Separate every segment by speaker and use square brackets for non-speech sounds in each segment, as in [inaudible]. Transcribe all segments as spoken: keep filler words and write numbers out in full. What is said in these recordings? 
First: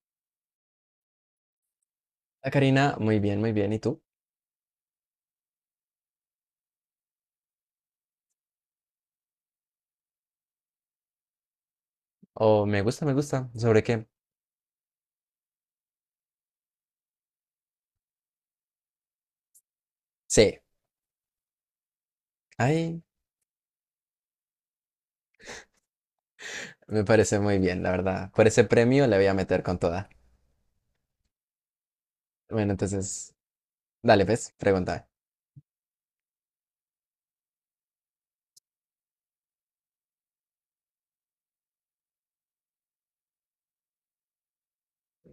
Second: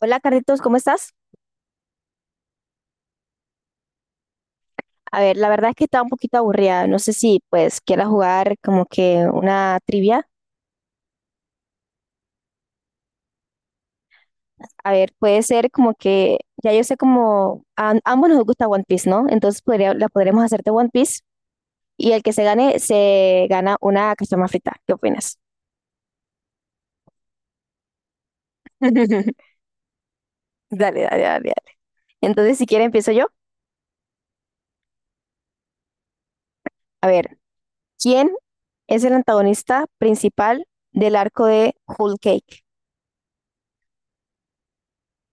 Speaker 1: Hola, Carlitos, ¿cómo estás?
Speaker 2: Hola, Karina, muy bien, muy bien. ¿Y tú?
Speaker 1: A ver, la verdad es que estaba un poquito aburrida. No sé si pues quieras jugar como que una trivia.
Speaker 2: Oh, me gusta, me gusta. ¿Sobre qué?
Speaker 1: A ver, puede ser como que ya yo sé como a ambos nos gusta One Piece, ¿no? Entonces podría, la podremos
Speaker 2: Sí.
Speaker 1: hacer de One Piece y el que se gane
Speaker 2: Ay,
Speaker 1: se gana una cachama frita. ¿Qué opinas?
Speaker 2: me parece muy bien, la verdad. Por ese premio le voy a
Speaker 1: [laughs]
Speaker 2: meter con toda.
Speaker 1: Dale, dale, dale, dale. Entonces, si
Speaker 2: Bueno,
Speaker 1: quiere empiezo yo.
Speaker 2: entonces, dale, pues, pregunta.
Speaker 1: A ver, ¿quién es el antagonista principal del arco de Whole Cake?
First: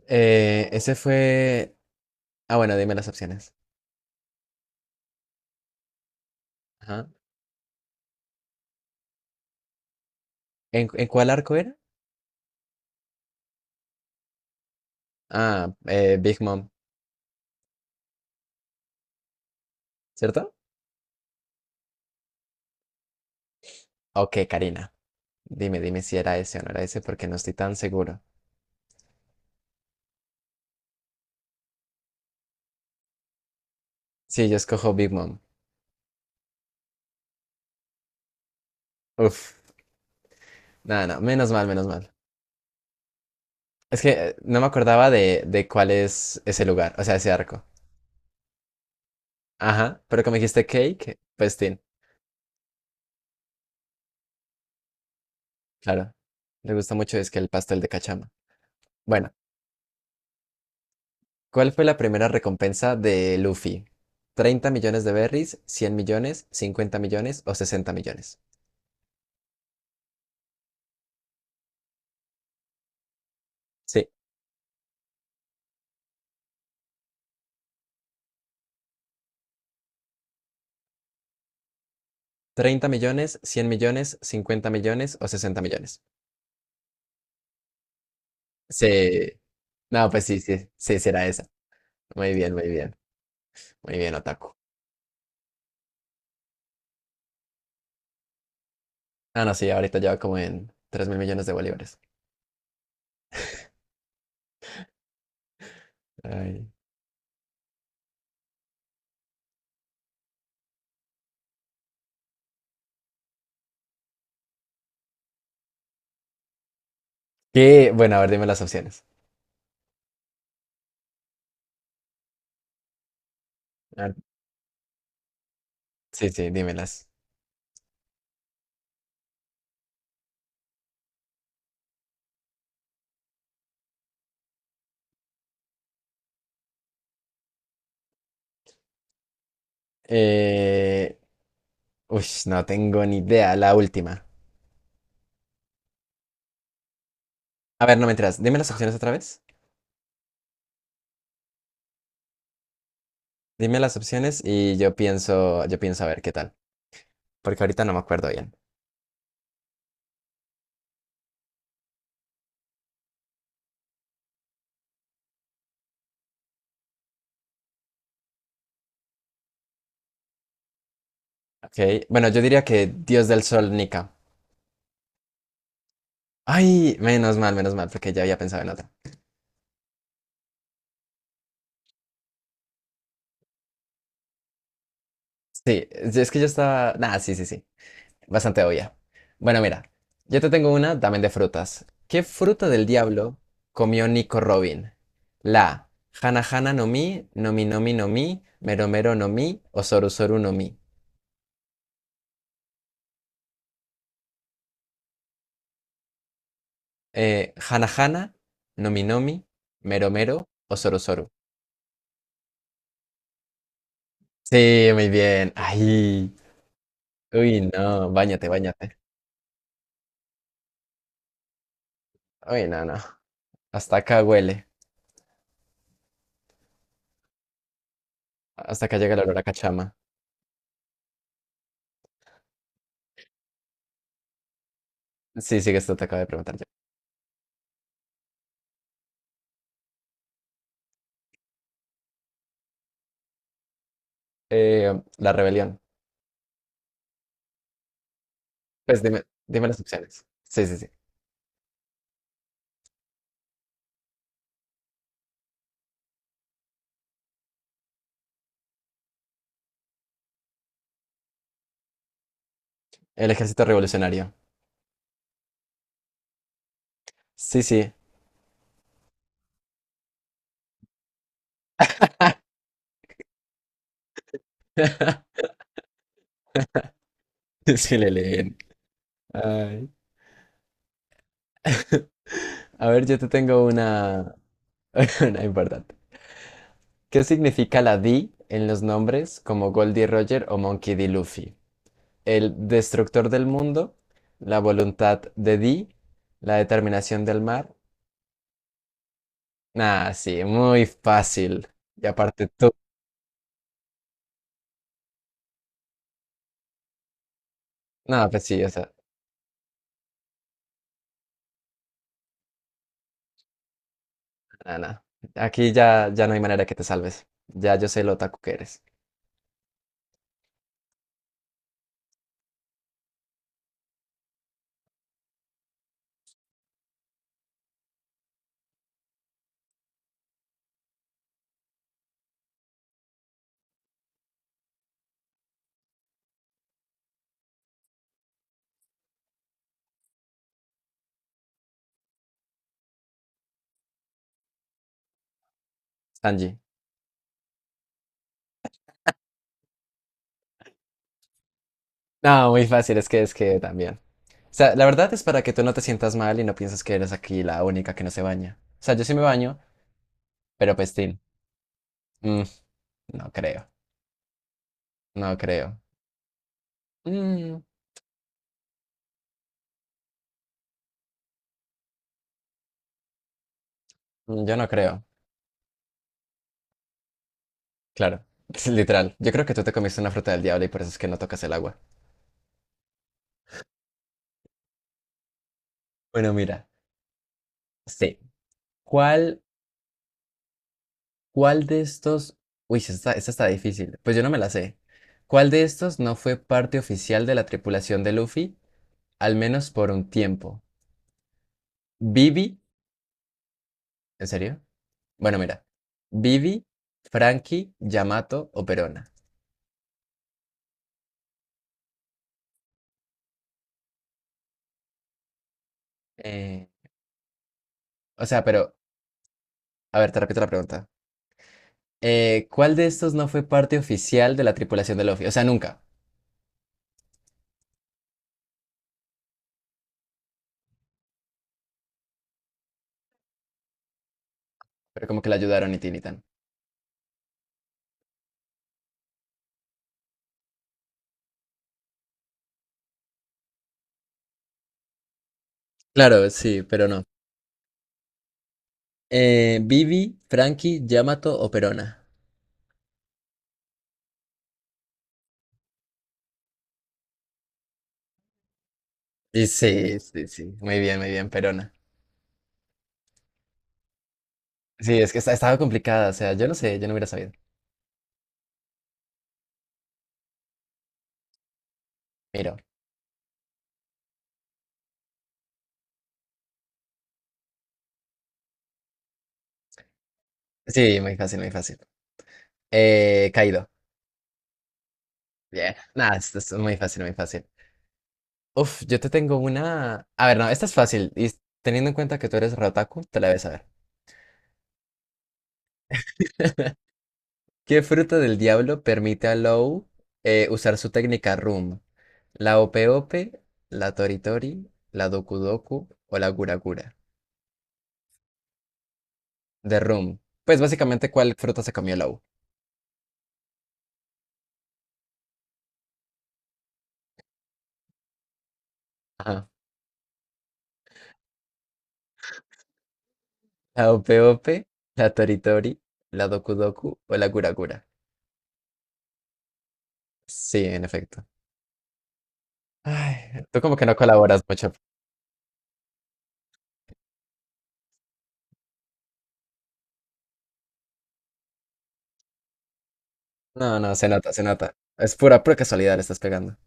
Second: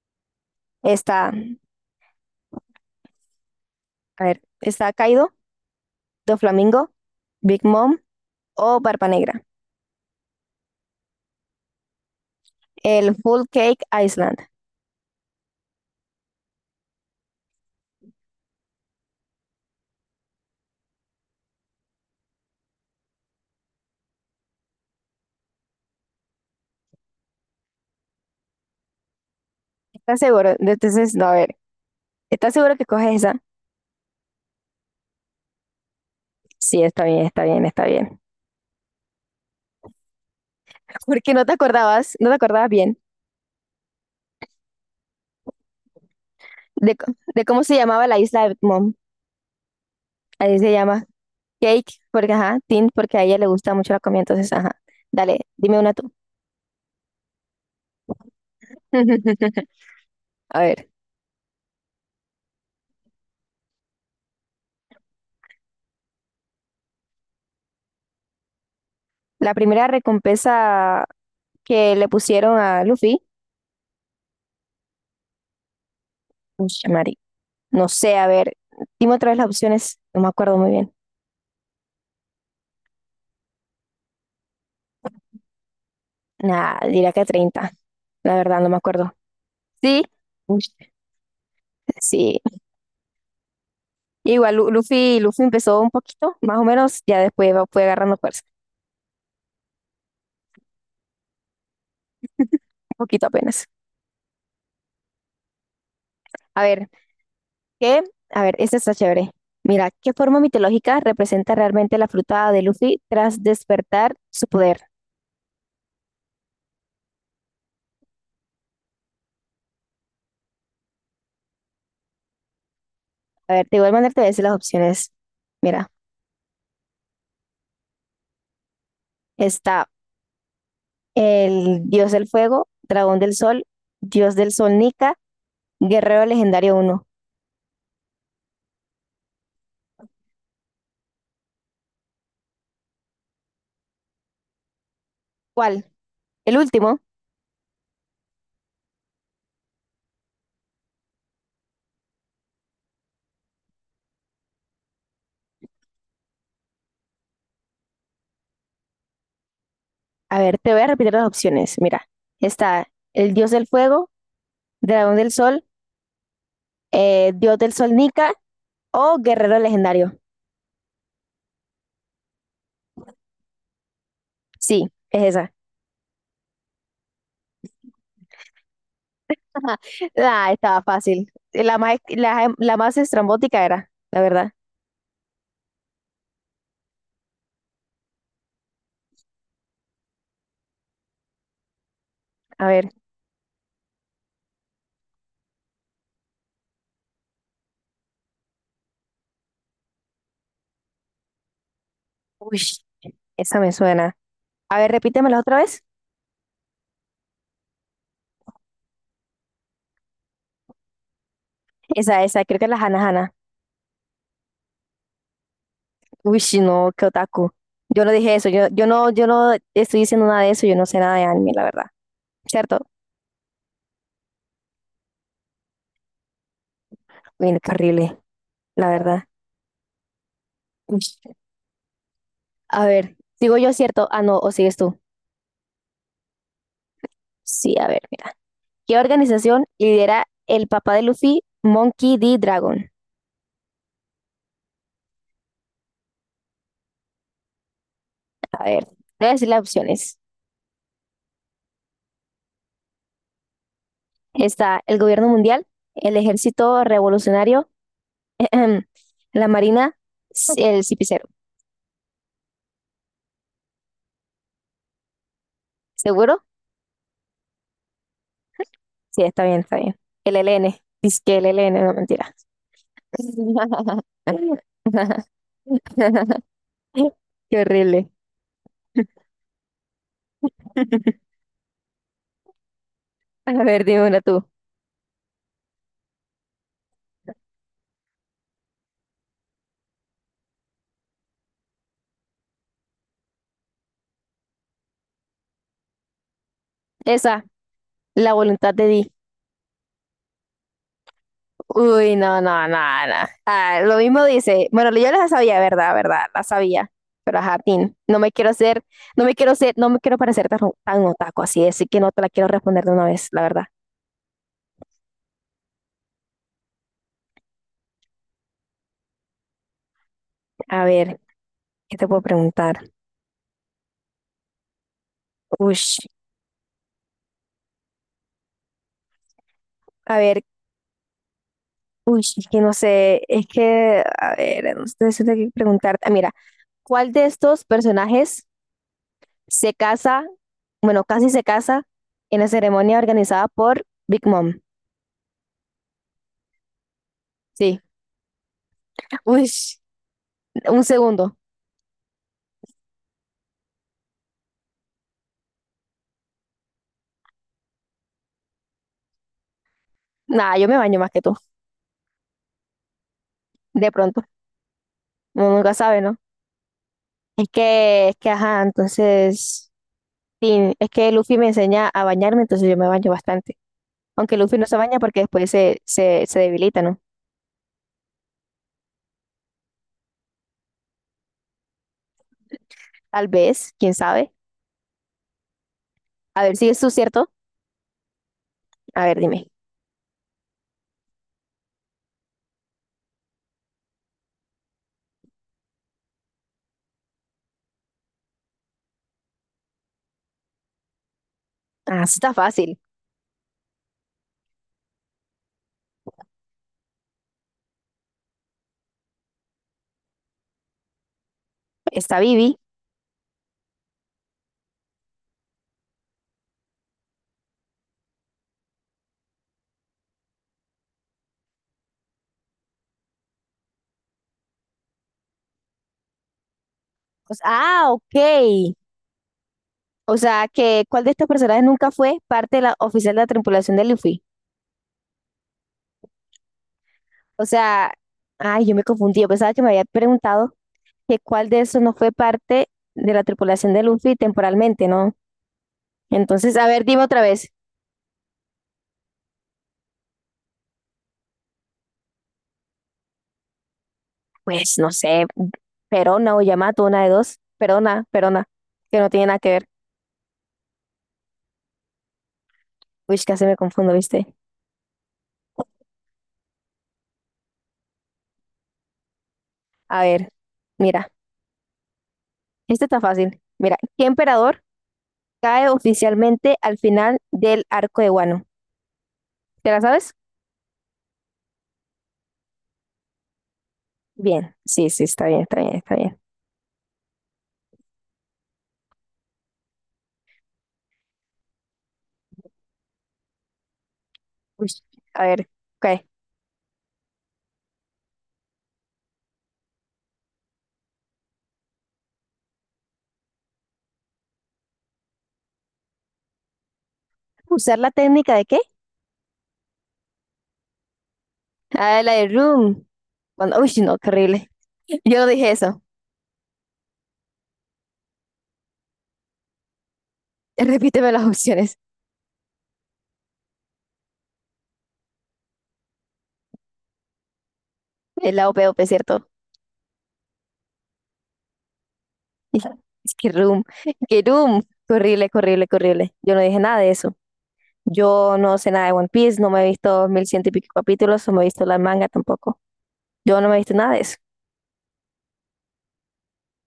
Speaker 2: Eh, ese
Speaker 1: Está,
Speaker 2: fue... Ah, bueno, dime las opciones.
Speaker 1: a ver, está Kaido, Doflamingo,
Speaker 2: Ajá.
Speaker 1: Big Mom o Barba Negra.
Speaker 2: ¿En, en cuál arco era?
Speaker 1: El Full Cake Island.
Speaker 2: Ah, eh, Big Mom, ¿cierto? Ok, Karina. Dime, dime si era ese o no era ese porque no estoy tan seguro.
Speaker 1: ¿Estás seguro? Entonces, no, a ver. ¿Estás seguro que coges esa?
Speaker 2: Sí, yo escojo Big Mom.
Speaker 1: Sí, está bien, está bien, está bien.
Speaker 2: Uf.
Speaker 1: [laughs]
Speaker 2: Nada, no,
Speaker 1: Porque no
Speaker 2: menos
Speaker 1: te
Speaker 2: mal, menos mal.
Speaker 1: acordabas, no te acordabas bien
Speaker 2: Es que eh, no me acordaba de, de cuál es ese
Speaker 1: de,
Speaker 2: lugar, o
Speaker 1: co-
Speaker 2: sea, ese
Speaker 1: de cómo
Speaker 2: arco.
Speaker 1: se llamaba la isla de Mom.
Speaker 2: Ajá, pero como
Speaker 1: Ahí
Speaker 2: dijiste
Speaker 1: se llama
Speaker 2: cake, pues tin,
Speaker 1: Cake, porque ajá, Tin, porque a ella le gusta mucho la comida, entonces ajá. Dale, dime una
Speaker 2: claro.
Speaker 1: tú.
Speaker 2: Le gusta mucho es que el pastel de cachama. Bueno,
Speaker 1: [laughs] A ver,
Speaker 2: ¿cuál fue la primera recompensa de Luffy? Treinta millones de berries, cien millones, cincuenta millones o sesenta millones?
Speaker 1: la primera recompensa que le pusieron a Luffy,
Speaker 2: Sí,
Speaker 1: ush, Mari, no sé, a ver, dime otra vez las opciones, no me acuerdo muy bien.
Speaker 2: treinta millones, cien millones, cincuenta millones o sesenta millones.
Speaker 1: Nada, diría que treinta. La verdad, no me acuerdo.
Speaker 2: Sí.
Speaker 1: Sí.
Speaker 2: No, pues sí,
Speaker 1: Uy.
Speaker 2: sí, sí, será esa. Muy
Speaker 1: Sí.
Speaker 2: bien, muy bien. Muy bien, Otaku.
Speaker 1: Igual Lu- Luffy, Luffy empezó un poquito, más o menos, ya después va- fue agarrando fuerza,
Speaker 2: Ah, no, sí, ahorita lleva como en tres mil millones de bolívares.
Speaker 1: un poquito apenas. A
Speaker 2: Ay.
Speaker 1: ver, ¿qué? A ver, esta está chévere. Mira, ¿qué forma mitológica representa realmente la fruta de Luffy tras despertar su poder?
Speaker 2: ¿Qué? Bueno, a ver, dime las opciones.
Speaker 1: A ver, de igual
Speaker 2: A
Speaker 1: manera
Speaker 2: ver,
Speaker 1: te voy a decir las opciones. Mira,
Speaker 2: sí, sí, dímelas.
Speaker 1: está el dios del fuego, dragón del sol, dios del sol Nika, guerrero legendario uno.
Speaker 2: Eh, uy, no tengo ni idea. La última.
Speaker 1: ¿Cuál? El último.
Speaker 2: A ver, no me enteras. Dime las opciones otra vez. Dime las opciones y yo pienso, yo pienso a ver qué tal. Porque ahorita no me acuerdo bien.
Speaker 1: A ver, te voy a repetir las opciones. Mira, está el dios del fuego, dragón del sol, eh, dios del sol Nika o guerrero legendario.
Speaker 2: Ok. Bueno, yo diría que Dios del Sol, Nika.
Speaker 1: Sí, es esa.
Speaker 2: Ay, menos mal, menos mal, porque ya había pensado en otra.
Speaker 1: [laughs] Ah, estaba fácil. La más, la, la más estrambótica era, la verdad.
Speaker 2: Sí, es que yo estaba. Nah, sí, sí, sí. Bastante obvia. Bueno, mira, yo te tengo una también de frutas. ¿Qué
Speaker 1: A
Speaker 2: fruta
Speaker 1: ver,
Speaker 2: del diablo comió Nico Robin? La A, Hana Hana no Mi no Mi no Mi no Mi, Mero Mero no Mi o Soru Soru no Mi.
Speaker 1: uy, esa me suena. A ver, repítemela otra vez.
Speaker 2: Eh, Hana Hana, no Mi no Mi, Mero Mero o Soru Soru.
Speaker 1: Esa, esa, creo que es la Hana Hana.
Speaker 2: Sí, muy bien. Ay,
Speaker 1: Uy, no, qué otaku.
Speaker 2: uy,
Speaker 1: Yo no
Speaker 2: no,
Speaker 1: dije eso,
Speaker 2: báñate,
Speaker 1: yo, yo
Speaker 2: báñate.
Speaker 1: no, yo no estoy diciendo nada de eso, yo no sé nada de anime, la verdad.
Speaker 2: Uy, no,
Speaker 1: ¿Cierto?
Speaker 2: no. Hasta acá huele.
Speaker 1: Uy, qué horrible,
Speaker 2: Hasta
Speaker 1: la
Speaker 2: acá llega el
Speaker 1: verdad.
Speaker 2: olor a cachama.
Speaker 1: Uy. A ver, digo yo cierto. Ah, no, o sigues tú.
Speaker 2: Sí, sí, que esto te acabo de preguntar yo.
Speaker 1: Sí, a ver, mira. ¿Qué organización lidera el papá de Luffy, Monkey D. Dragon?
Speaker 2: Eh, la rebelión.
Speaker 1: A ver,
Speaker 2: Pues dime,
Speaker 1: voy a decir las
Speaker 2: dime las
Speaker 1: opciones.
Speaker 2: opciones. Sí, sí, sí.
Speaker 1: Está el gobierno mundial, el ejército revolucionario, [clears throat] la marina, c- el cipicero.
Speaker 2: El ejército revolucionario.
Speaker 1: ¿Seguro?
Speaker 2: Sí, sí.
Speaker 1: Sí, está bien, está bien. El L N. Dice que el L LN, no mentira. [laughs]
Speaker 2: [laughs]
Speaker 1: Qué
Speaker 2: Sí
Speaker 1: horrible.
Speaker 2: le leen. Ay.
Speaker 1: [laughs]
Speaker 2: A ver, yo te
Speaker 1: A
Speaker 2: tengo
Speaker 1: ver, dime una
Speaker 2: una,
Speaker 1: tú.
Speaker 2: [laughs] una importante. ¿Qué significa la D en los nombres como Goldie Roger o Monkey D. Luffy? El destructor del mundo, la voluntad de D, la determinación del
Speaker 1: Esa,
Speaker 2: mar.
Speaker 1: la voluntad de Di.
Speaker 2: Nah, sí, muy fácil. Y
Speaker 1: Uy, no,
Speaker 2: aparte
Speaker 1: no,
Speaker 2: tú.
Speaker 1: no, no. Ah, lo mismo dice, bueno, yo la sabía, ¿verdad? ¿Verdad? La sabía. Pero ajá, Tin, no
Speaker 2: Nah,
Speaker 1: me
Speaker 2: pues
Speaker 1: quiero
Speaker 2: sí, o
Speaker 1: hacer
Speaker 2: sea,
Speaker 1: no me quiero ser, no me quiero parecer tan, tan otaku así, así que no te la quiero responder de una vez, la verdad.
Speaker 2: nada. Nah. Aquí ya, ya no hay manera que te salves. Ya yo sé lo otaku que eres.
Speaker 1: A ver, ¿qué te puedo preguntar? Uy, a ver, uy, es que no sé, es que, a ver, no sé, siento que preguntarte. Ah, mira, ¿cuál de estos personajes se casa, bueno, casi se casa en la ceremonia organizada por Big Mom?
Speaker 2: Sanji.
Speaker 1: Sí, uy, un segundo.
Speaker 2: No, muy fácil, es que es que también. O sea, la verdad es para que tú no te sientas mal y no pienses que eres aquí la única que no se baña. O sea, yo sí me baño,
Speaker 1: Nada, yo
Speaker 2: pero
Speaker 1: me
Speaker 2: pues,
Speaker 1: baño más
Speaker 2: tin,
Speaker 1: que tú,
Speaker 2: mm, no creo,
Speaker 1: de pronto.
Speaker 2: no
Speaker 1: Uno nunca
Speaker 2: creo.
Speaker 1: sabe, ¿no? Es
Speaker 2: Mm,
Speaker 1: que, es que, ajá, entonces, sí, es que Luffy me enseña a bañarme, entonces yo me baño bastante. Aunque
Speaker 2: yo
Speaker 1: Luffy no
Speaker 2: no
Speaker 1: se baña
Speaker 2: creo,
Speaker 1: porque después se, se, se debilita, ¿no?
Speaker 2: claro. [laughs] Literal, yo creo que tú te comiste una fruta del diablo y por eso es que no tocas el agua.
Speaker 1: Tal vez, quién sabe.
Speaker 2: Bueno,
Speaker 1: A ver
Speaker 2: mira,
Speaker 1: si es su cierto.
Speaker 2: sí.
Speaker 1: A ver,
Speaker 2: ¿Cuál,
Speaker 1: dime.
Speaker 2: cuál de estos... Uy, sí, esta, está- esta está difícil. Pues yo no me la sé. ¿Cuál de estos no fue parte oficial de la tripulación de Luffy, al menos por un tiempo?
Speaker 1: Ah, sí está
Speaker 2: ¿Bibi?
Speaker 1: fácil.
Speaker 2: ¿En serio? Bueno, mira. Vivi, Frankie, Yamato o Perona.
Speaker 1: Está Vivi.
Speaker 2: Eh, o sea, pero, a ver, te repito la pregunta. Eh, ¿cuál de estos no fue parte oficial de la tripulación de Luffy? O sea, nunca.
Speaker 1: O sea, ah, ok. O sea, que ¿cuál de estos personajes nunca fue parte de la oficial de la tripulación de Luffy?
Speaker 2: Pero como que la ayudaron y tin.
Speaker 1: O sea, ay, yo me confundí. Yo pensaba que me había preguntado que cuál de esos no fue parte de la tripulación de Luffy temporalmente, ¿no?
Speaker 2: Claro,
Speaker 1: Entonces,
Speaker 2: sí,
Speaker 1: a ver,
Speaker 2: pero
Speaker 1: dime
Speaker 2: no.
Speaker 1: otra vez.
Speaker 2: Eh, Vivi, Frankie, Yamato o Perona.
Speaker 1: Pues no sé, Perona o Yamato, una de dos. Perona, Perona, que no tiene nada
Speaker 2: Y
Speaker 1: que ver.
Speaker 2: sí, sí, sí. Muy bien, muy bien, Perona.
Speaker 1: Uy, casi me confundo, ¿viste?
Speaker 2: Sí, es que esta- estaba complicada. O sea, yo no sé, yo no hubiera sabido.
Speaker 1: A ver, mira,
Speaker 2: Miro.
Speaker 1: este está fácil. Mira, ¿qué emperador cae oficialmente al final del arco de Wano? ¿Te la sabes?
Speaker 2: Sí, muy fácil, muy fácil. Eh, Kaido.
Speaker 1: Bien, sí, sí, está bien, está bien,
Speaker 2: Bien.
Speaker 1: está
Speaker 2: Nada,
Speaker 1: bien.
Speaker 2: esto es muy fácil, muy fácil. Uf, yo te tengo una. A ver, no, esta es fácil. Y teniendo en cuenta que tú eres Rotaku, te la debes saber.
Speaker 1: Uy, a ver, ok.
Speaker 2: [laughs] ¿Qué fruta del diablo permite a Low eh, usar su técnica Room? ¿La Ope Ope, la Tori Tori, la Doku Doku o la Gura Gura?
Speaker 1: ¿Usar la técnica de qué?
Speaker 2: De Room. Pues básicamente, ¿cuál fruta se comió
Speaker 1: Ah, la
Speaker 2: Low?
Speaker 1: de Room. Cuando, uy, no, qué horrible. [laughs] Yo no dije eso.
Speaker 2: Ajá.
Speaker 1: [laughs] Repíteme las opciones.
Speaker 2: ¿La Ope Ope, la Tori Tori, la Doku Doku o la Gura Gura?
Speaker 1: Es la O P, O P, ¿cierto?
Speaker 2: Sí, en efecto.
Speaker 1: [laughs] Es que
Speaker 2: Ay, tú
Speaker 1: Room,
Speaker 2: como que no
Speaker 1: que
Speaker 2: colaboras
Speaker 1: Room.
Speaker 2: mucho.
Speaker 1: Qué horrible, qué horrible, qué horrible. Yo no dije nada de eso. Yo no sé nada de One Piece, no me he visto mil ciento y pico capítulos, no me he visto la manga tampoco. Yo no me he visto
Speaker 2: No,
Speaker 1: nada
Speaker 2: no,
Speaker 1: de
Speaker 2: se
Speaker 1: eso.
Speaker 2: nota, se nota. Es pura, pura casualidad le estás pegando.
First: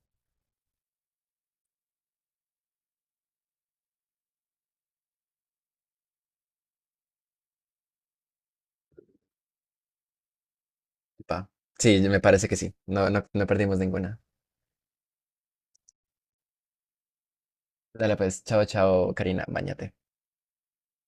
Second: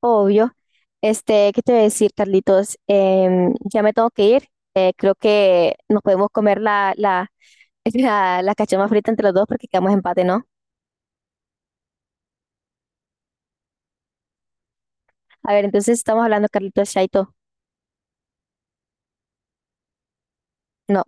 Speaker 1: Obvio. Este, ¿qué te voy a decir, Carlitos? Em, ya me tengo que ir. Eh, creo que nos podemos comer la, la, [laughs] la, la cachama frita entre los dos porque quedamos empate, ¿no?
Speaker 2: Pa. Sí, me parece que sí. No, no, no perdimos ninguna.
Speaker 1: A ver, entonces estamos hablando, Carlitos, Chaito.
Speaker 2: Dale pues, chao, chao, Karina, bañate.
Speaker 1: No.